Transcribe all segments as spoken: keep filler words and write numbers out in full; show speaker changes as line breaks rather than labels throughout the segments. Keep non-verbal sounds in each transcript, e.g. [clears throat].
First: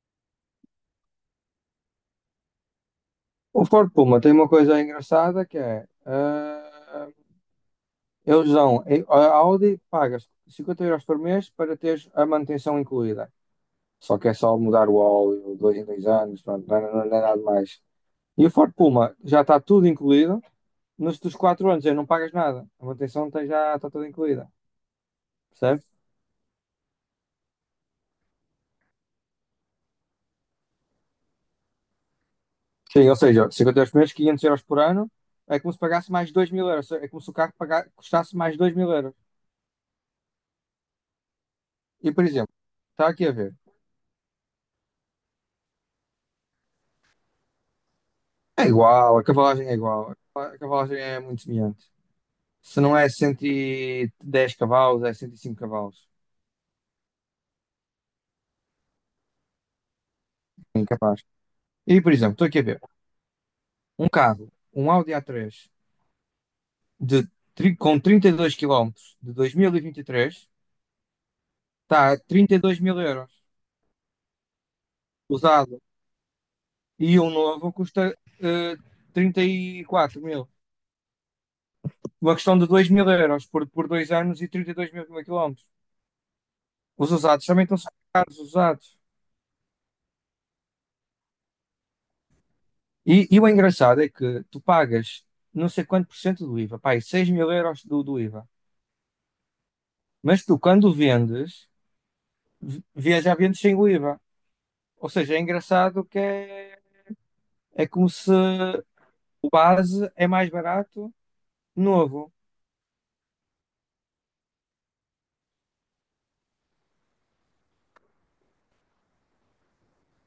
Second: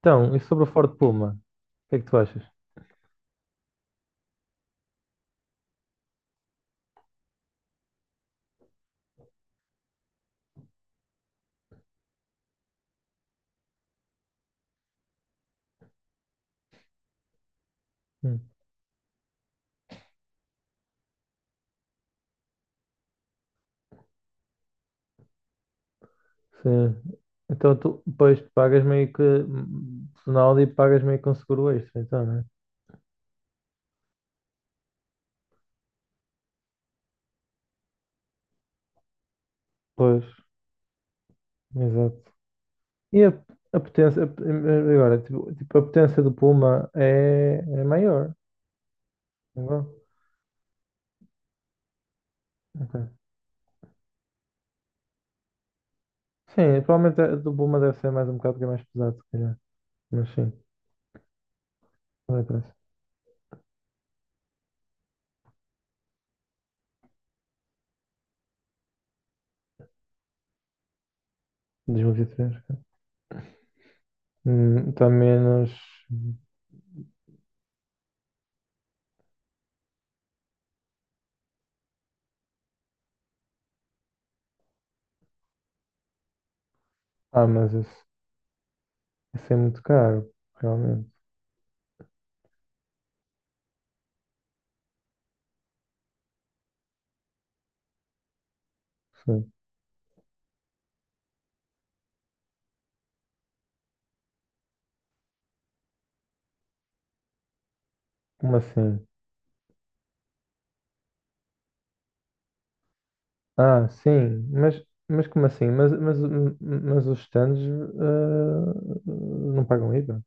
Então, e sobre o Ford Puma? O que é que tu achas?
O Ford Puma tem uma coisa engraçada que é, ah, eles dão, a Audi pagas cinquenta euros por mês para teres a manutenção incluída. Só que é só mudar o óleo, dois em dois anos, pronto, não, é- não é nada mais.
Hum,
E o Ford Puma já está tudo incluído, nos dos quatro anos aí não pagas nada, a manutenção tem- já está toda incluída, percebe?
sim. Então, tu, pois, pagas meio que. Ronaldo e pagas meio que um seguro extra, então, né?
Sim, ou seja, cinquenta euros por mês, quinhentos euros por ano, é como se pagasse mais dois mil euros, é como se o carro paga- custasse mais dois mil euros.
Pois,
E, por
exato.
exemplo, está
E
aqui
a,
a ver.
a potência. A- agora, tipo, tipo, a potência do Puma é, é maior.
É igual, a cavalagem
Não
é
é?
igual. A cavalagem é muito semelhante. Se não é
Ok.
cento e dez cavalos, é cento e cinco cavalos.
Sim, provavelmente a do Puma deve ser mais um bocado, porque é mais pesado, se calhar. Mas sim,
Incapaz. E, por exemplo,
não é
estou aqui a
preço.
ver um carro, um Audi A três de, tri- com trinta e dois quilómetros de dois mil e vinte e três, está a
dois mil e vinte e três.
trinta e dois mil euros
Hum, está menos.
usado. E um novo custa eh, trinta e quatro mil. Uma questão de dois mil euros por, por dois anos e trinta e dois mil quilómetros. Os
Ah,
usados também
mas
estão super
esse,
caros, os usados.
esse é muito caro, realmente.
E, e o engraçado é que tu pagas não sei quanto por cento do IVA, pá, seis mil euros do, do IVA.
Sim.
Mas tu, quando vendes, v- vias já vendes sem o IVA. Ou seja, é engraçado que é, é como se
Como assim?
o base é mais barato, novo.
Ah, sim, mas, mas como assim? Mas, mas, mas os stands eh, não pagam IVA?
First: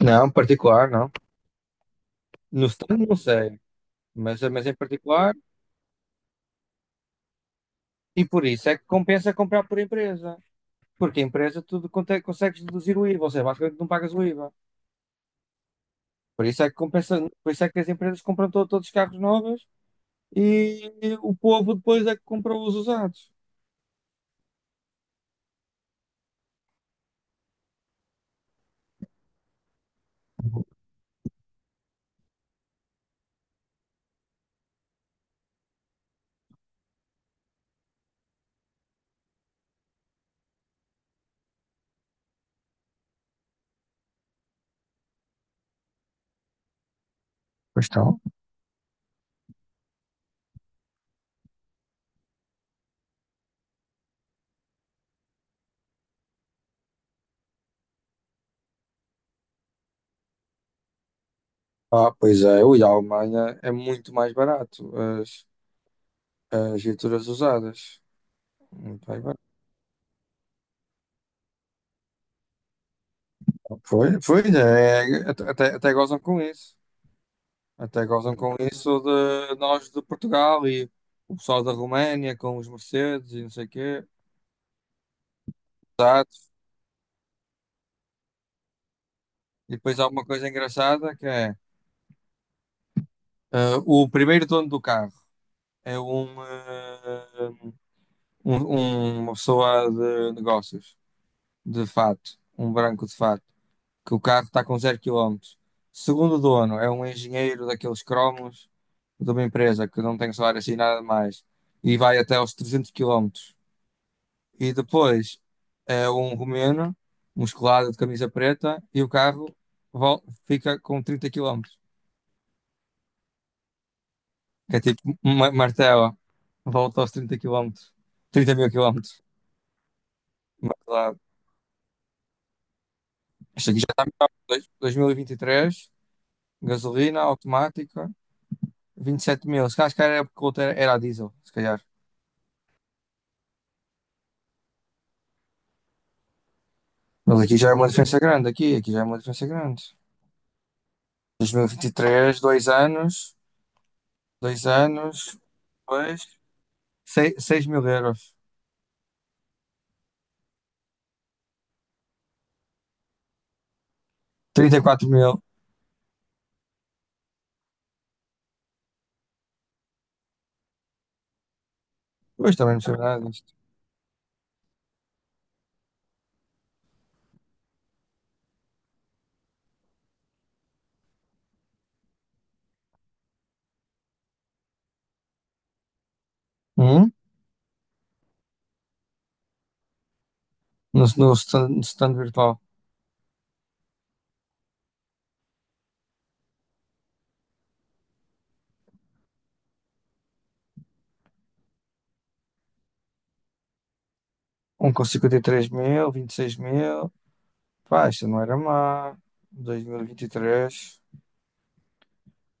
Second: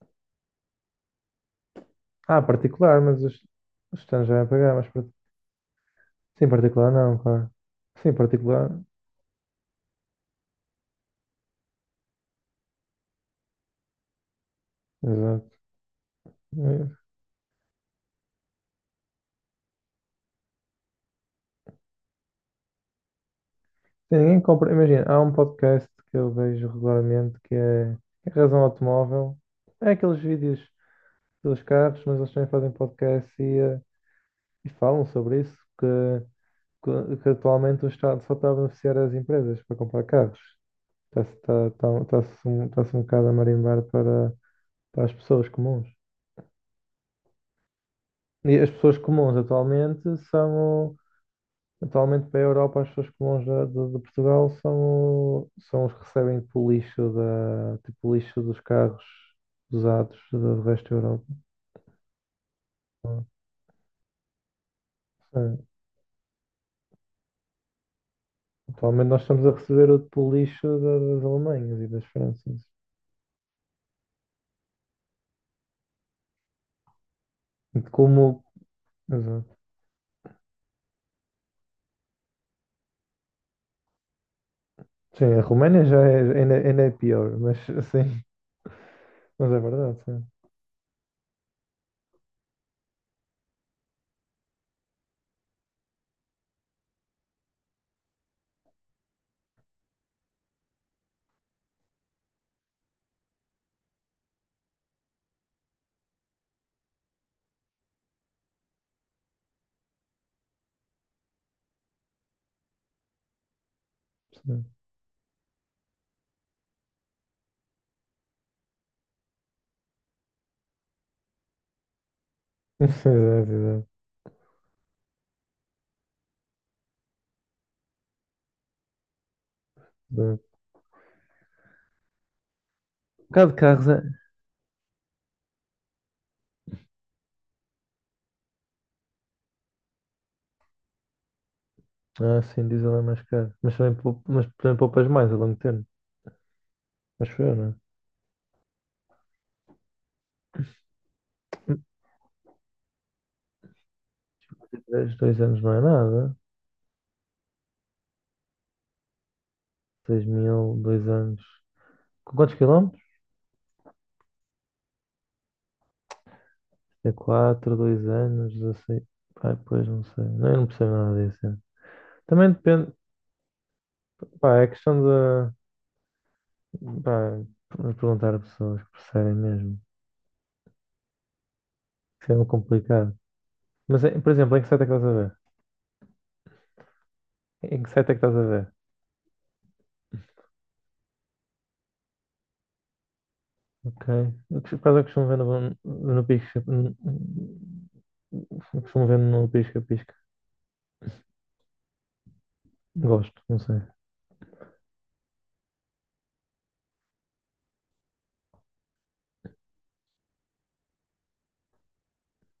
Não, particular, não.
Ah,
No
particular,
stand não
mas os,
sei,
os stands já
mas,
é
mas em
pagar, mas par-
particular,
sim, particular não, claro. Sim,
e por isso
particular,
é que compensa comprar por empresa. Porque a empresa tu conte- consegues deduzir o IVA, ou seja, basicamente não pagas o IVA.
exato.
Por isso é que
Eh,
compensa, por isso é que as empresas compram to- todos os carros novos e o povo depois é que compra os usados.
Sim, ninguém compra, imagina, há um podcast que eu vejo regularmente que é que é Razão Automóvel. É aqueles vídeos dos carros, mas eles também fazem podcast e, eh, e falam sobre isso, que, que, que atualmente o Estado só está a beneficiar as empresas para comprar carros. Está-se tá, tá, tá-se um, tá-se um bocado a marimbar para, para as pessoas comuns. E as pessoas comuns atualmente são, o- atualmente para a Europa, as pessoas comuns da- de, de Portugal são, o- são os que recebem tipo o lixo, da, tipo o lixo dos carros usados do do resto da Europa.
Ah, pois é, ui, a Alemanha é muito mais barato as,
Sim.
as viaturas usadas. Muito
Atualmente
mais
nós
barato.
estamos a receber o tipo lixo da- das Alemanhas e das Franças.
Foi, foi, é, até, até até gozam com isso.
De
Até
Como,
gozam com isso de
exato.
nós de Portugal e o pessoal da Roménia com os Mercedes e não sei o quê.
Sim, a Roménia já é,
Exato.
ainda, ainda é pior, mas [laughs] sim, mas é
E
verdade,
depois há uma
sim.
coisa engraçada que é eh, o primeiro dono do carro é um, eh, um- um- uma pessoa de negócios. De fato, um branco de fato, que o carro está com zero quilómetros. Segundo dono, é um engenheiro daqueles cromos de uma empresa que não tem salário assim nada mais e vai até aos trezentos quilómetros.
Sim.
E depois é um romeno, musculado de camisa preta e o carro vol- fica com trinta quilómetros.
[laughs] Exato, exato,
Que é tipo uma martela, volta aos trinta quilómetros, trinta mil quilómetros.
exato.
Mas lá,
Um bocado de
isto aqui já
carros é.
está dois- dois mil e e vinte e três, gasolina automática. vinte e sete mil. Se calhar, se calhar era porque o outro era, era a diesel, se calhar.
Ah, sim, diesel é mais caro. Mas também, poup- mas também poupas mais a longo termo.
Mas
Acho eu,
aqui já
né?
é uma diferença grande, aqui, aqui já é uma diferença grande. Dois mil e vinte e três, dois anos, dois
Dez, dois
anos,
anos não é
depois,
nada.
seis mil euros.
Seis mil, dois anos. Com quantos quilómetros?
Trinta e quatro mil.
É quatro dois anos, dezesseis. Ai, pois não sei. Não, eu não percebo nada disso. É. Também
Pois também não
depende.
sei nada disto.
Pá, é questão de. Pá, de perguntar a pessoas que percebem mesmo. Isso é muito complicado. Mas, é- por exemplo, em que site é que estás a ver?
Hum?
Em que site é que estás a ver?
No, no, stand, no stand virtual.
Ok. Eu por acaso eu costumo ver no, no pisca. Eu costumo ver no pisca-pisca. Gosto, não sei.
Um com cinquenta e três mil, vinte e seis mil. Pá, isto não era má. Dois mil e vinte e três.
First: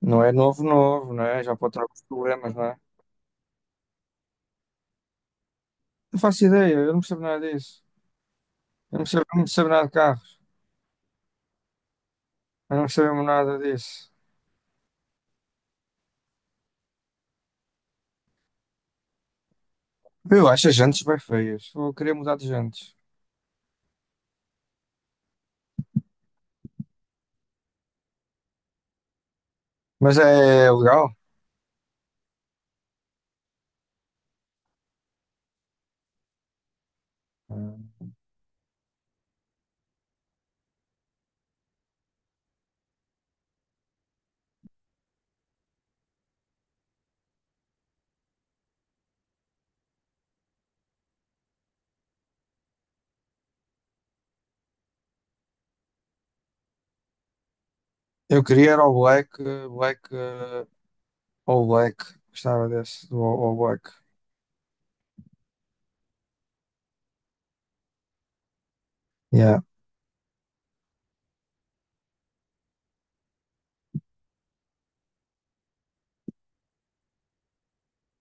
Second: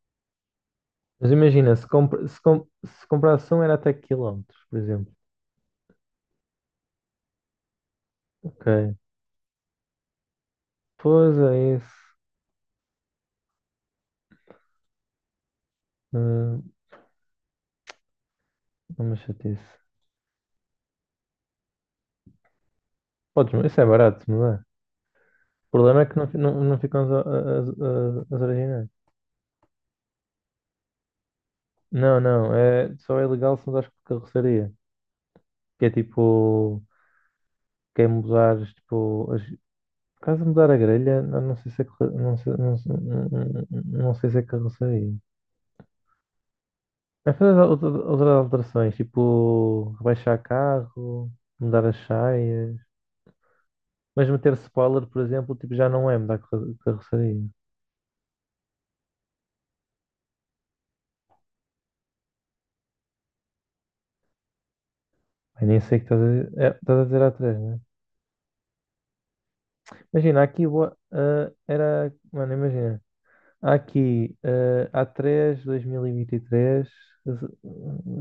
Não é novo, novo, não
Mas
é? Já
imagina,
pode ter
se,
alguns
compra, se,
problemas, não
com-
é?
se comparação era até quilómetros, por exemplo.
Não faço ideia, eu não percebo nada disso.
Ok.
Eu não percebo, não percebo nada de carro.
Pois é isso.
Eu não percebo nada disso.
Hum, É uma chatice.
Eu acho as jantes bem feias. Eu queria mudar de jantes.
Podes, isso é barato, não é? O problema é que não, fi- não, não ficam as, as, as- as originais.
Mas é legal.
Não, não. É, só é legal se usares por carroceria. Que é tipo. Quem usares tipo, as, caso mudar a grelha, não, não sei se é carro- não sei, não, sei- não- sei se é carroceria. Mas fazer outra- outras alterações, tipo rebaixar carro, mudar as saias, mas meter spoiler, por exemplo, tipo, já não é mudar carro- carroceria.
Eu queria era o black, eh, black, eh, all black. Gostava desse, do all all black.
Ai, nem sei o que estás a dizer. É, estás a dizer há três, né?
Yeah.
Imagina, aqui boa- ah, era. Mano, imagina. Há aqui, ah, A três dois mil e vinte e três,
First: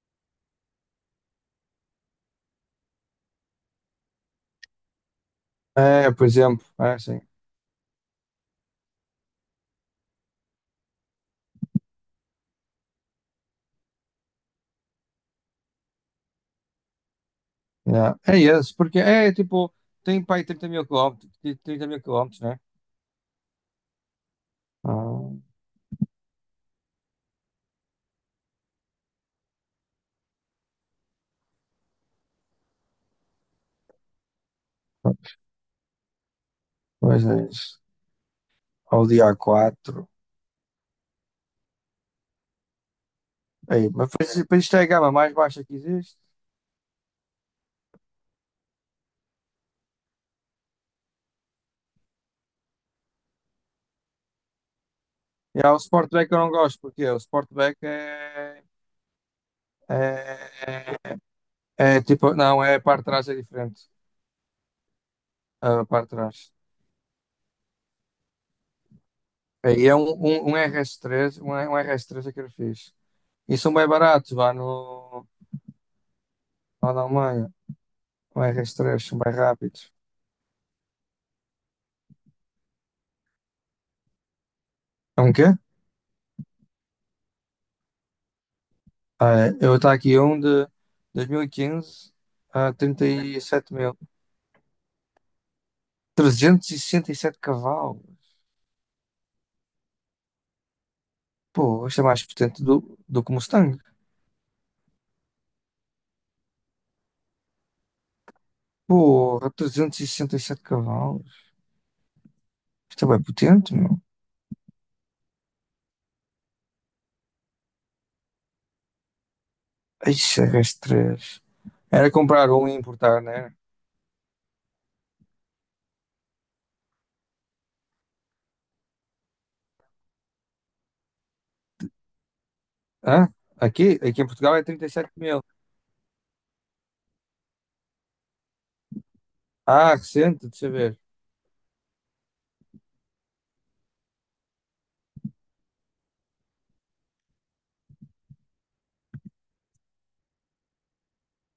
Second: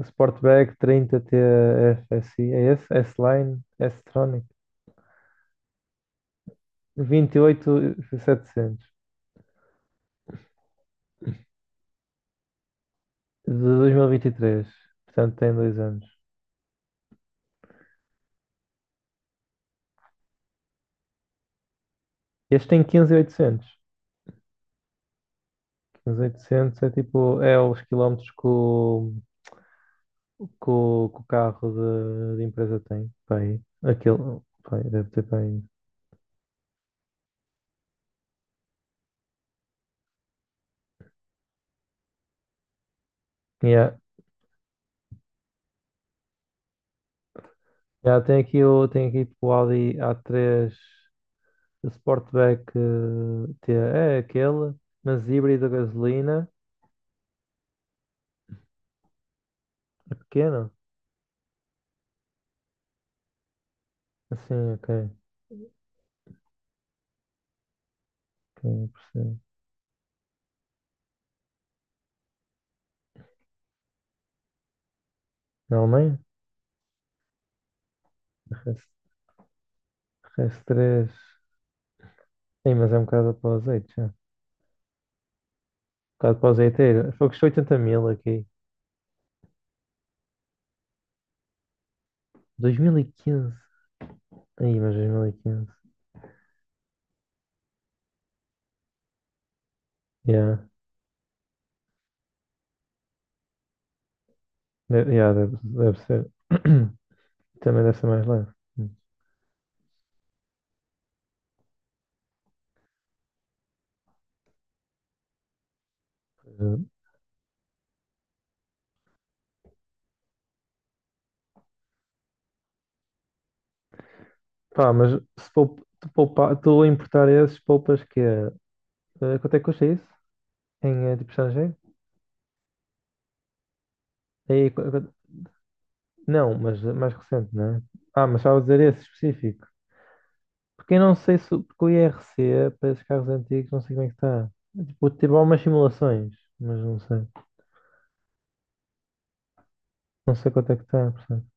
Sportback trinta T F S I, é esse? S-Line, S-Tronic.
É, por exemplo, é assim.
Vinte e oito mil e setecentos, de dois mil e e vinte e três. Portanto, tem dois anos.
Yeah. É esse, porque é é tipo, tem para aí trinta mil quilómetros, trinta mil quilómetros, né?
Este tem
Ah,
quinze mil e oitocentos. quinze mil e oitocentos é tipo, é os quilómetros que o, que o, que o carro de, de empresa tem. Pá, aí. Aquilo, pá, aí, deve ter para aí.
pois é isso. Ao dia quatro. Aí,
Yeah.
mas pois- pois isto é a gama mais baixa que existe.
Yeah, tem aqui o, tem aqui tipo, o Audi a três Sportback, eh, T- é aquele, mas
E
híbrido a
há o Sportback que eu
gasolina,
não gosto, porque o Sportback é. É,
pequeno.
é é, tipo, não, é a parte de trás é diferente.
Assim, ok.
A parte de trás.
Ok, percebo.
Aí é um, um, um erre esse três, um, um R S três é que eu fiz. E são bem baratos, vá no,
Na Alemanha?
lá na Alemanha. Um
RS,
R S três, são bem rápidos.
R S três. Sim, mas é um bocado para o azeite já. Um
É um quê?
bocado para o azeiteiro. Foi que custou oitenta mil aqui.
Ah, é, eu estou aqui um de dois mil e quinze a
dois mil e quinze.
trinta e sete mil.
Aí, mas dois mil e quinze.
trezentos e sessenta e sete cavalos.
Yeah.
Pô, isto é mais potente do, do que o Mustang.
De- yeah, deve, deve ser. [clears throat] Também deve ser mais leve.
Porra, trezentos e sessenta e sete cavalos. Isto é bem potente, meu.
Hum.
Ixi, as três. Era comprar um e importar, né?
Pá, mas se poup- tu poupa- tu a importar esses, poupas que é. Eh, Quanto é que custa isso? Em eh, tipo estrangeiro?
Hã? Aqui, aqui em Portugal é
Aí, qu-
trinta e
qu-
sete mil.
não, mas eh, mais recente, não é? Ah, mas estava a dizer esse específico.
Ah, recente, deixa eu
Porque eu
ver.
não sei se. o- Porque o I R C para esses carros antigos, não sei como é que está. Tipo, tive algumas simulações, mas não sei. Não sei quanto é que está, portanto.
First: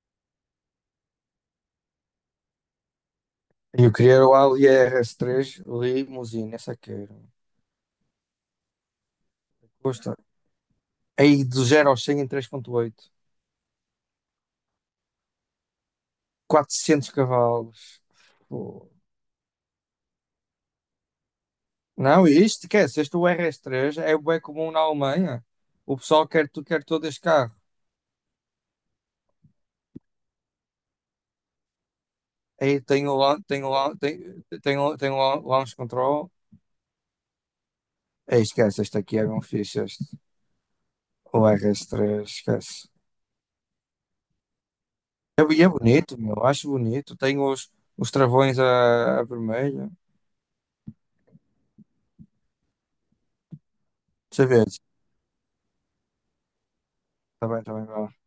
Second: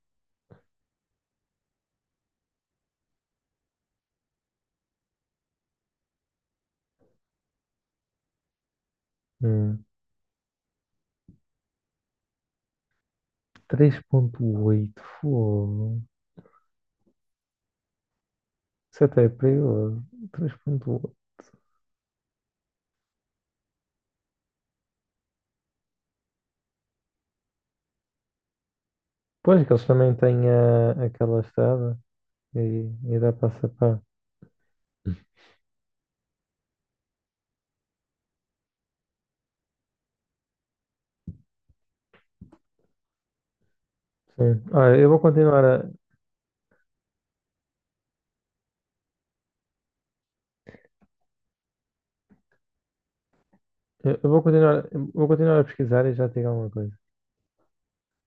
E eu queria era o Audi R S três Limousine, essa quero.
Hum,
Custa. Aí do zero ao cem em três vírgula oito.
Três ponto oito, fogo.
Quatrocentos cavalos. Pô.
Isso até é perigoso. Três ponto oito.
Não, e isto esquece. Este o RS três é bem comum na Alemanha. O pessoal quer, tu- quer todo este carro.
Pois, que eles também têm a, aquela estrada
Aí
e,
tem o,
e dá
lan-
para
tem o, lan-
sapar.
tem, tem, o- tem o lan- launch control. Aí esquece, este aqui é bem fixe. Este. O R S três, esquece.
Sim. Olha, eu vou
É, e
continuar
é
a,
bonito, meu, acho bonito. Tem os, os travões a, a vermelho.
eu eu vou
Deixa eu ver.
continuar, eu vou continuar a pesquisar e já te digo alguma coisa.
Tá bem, tá bem.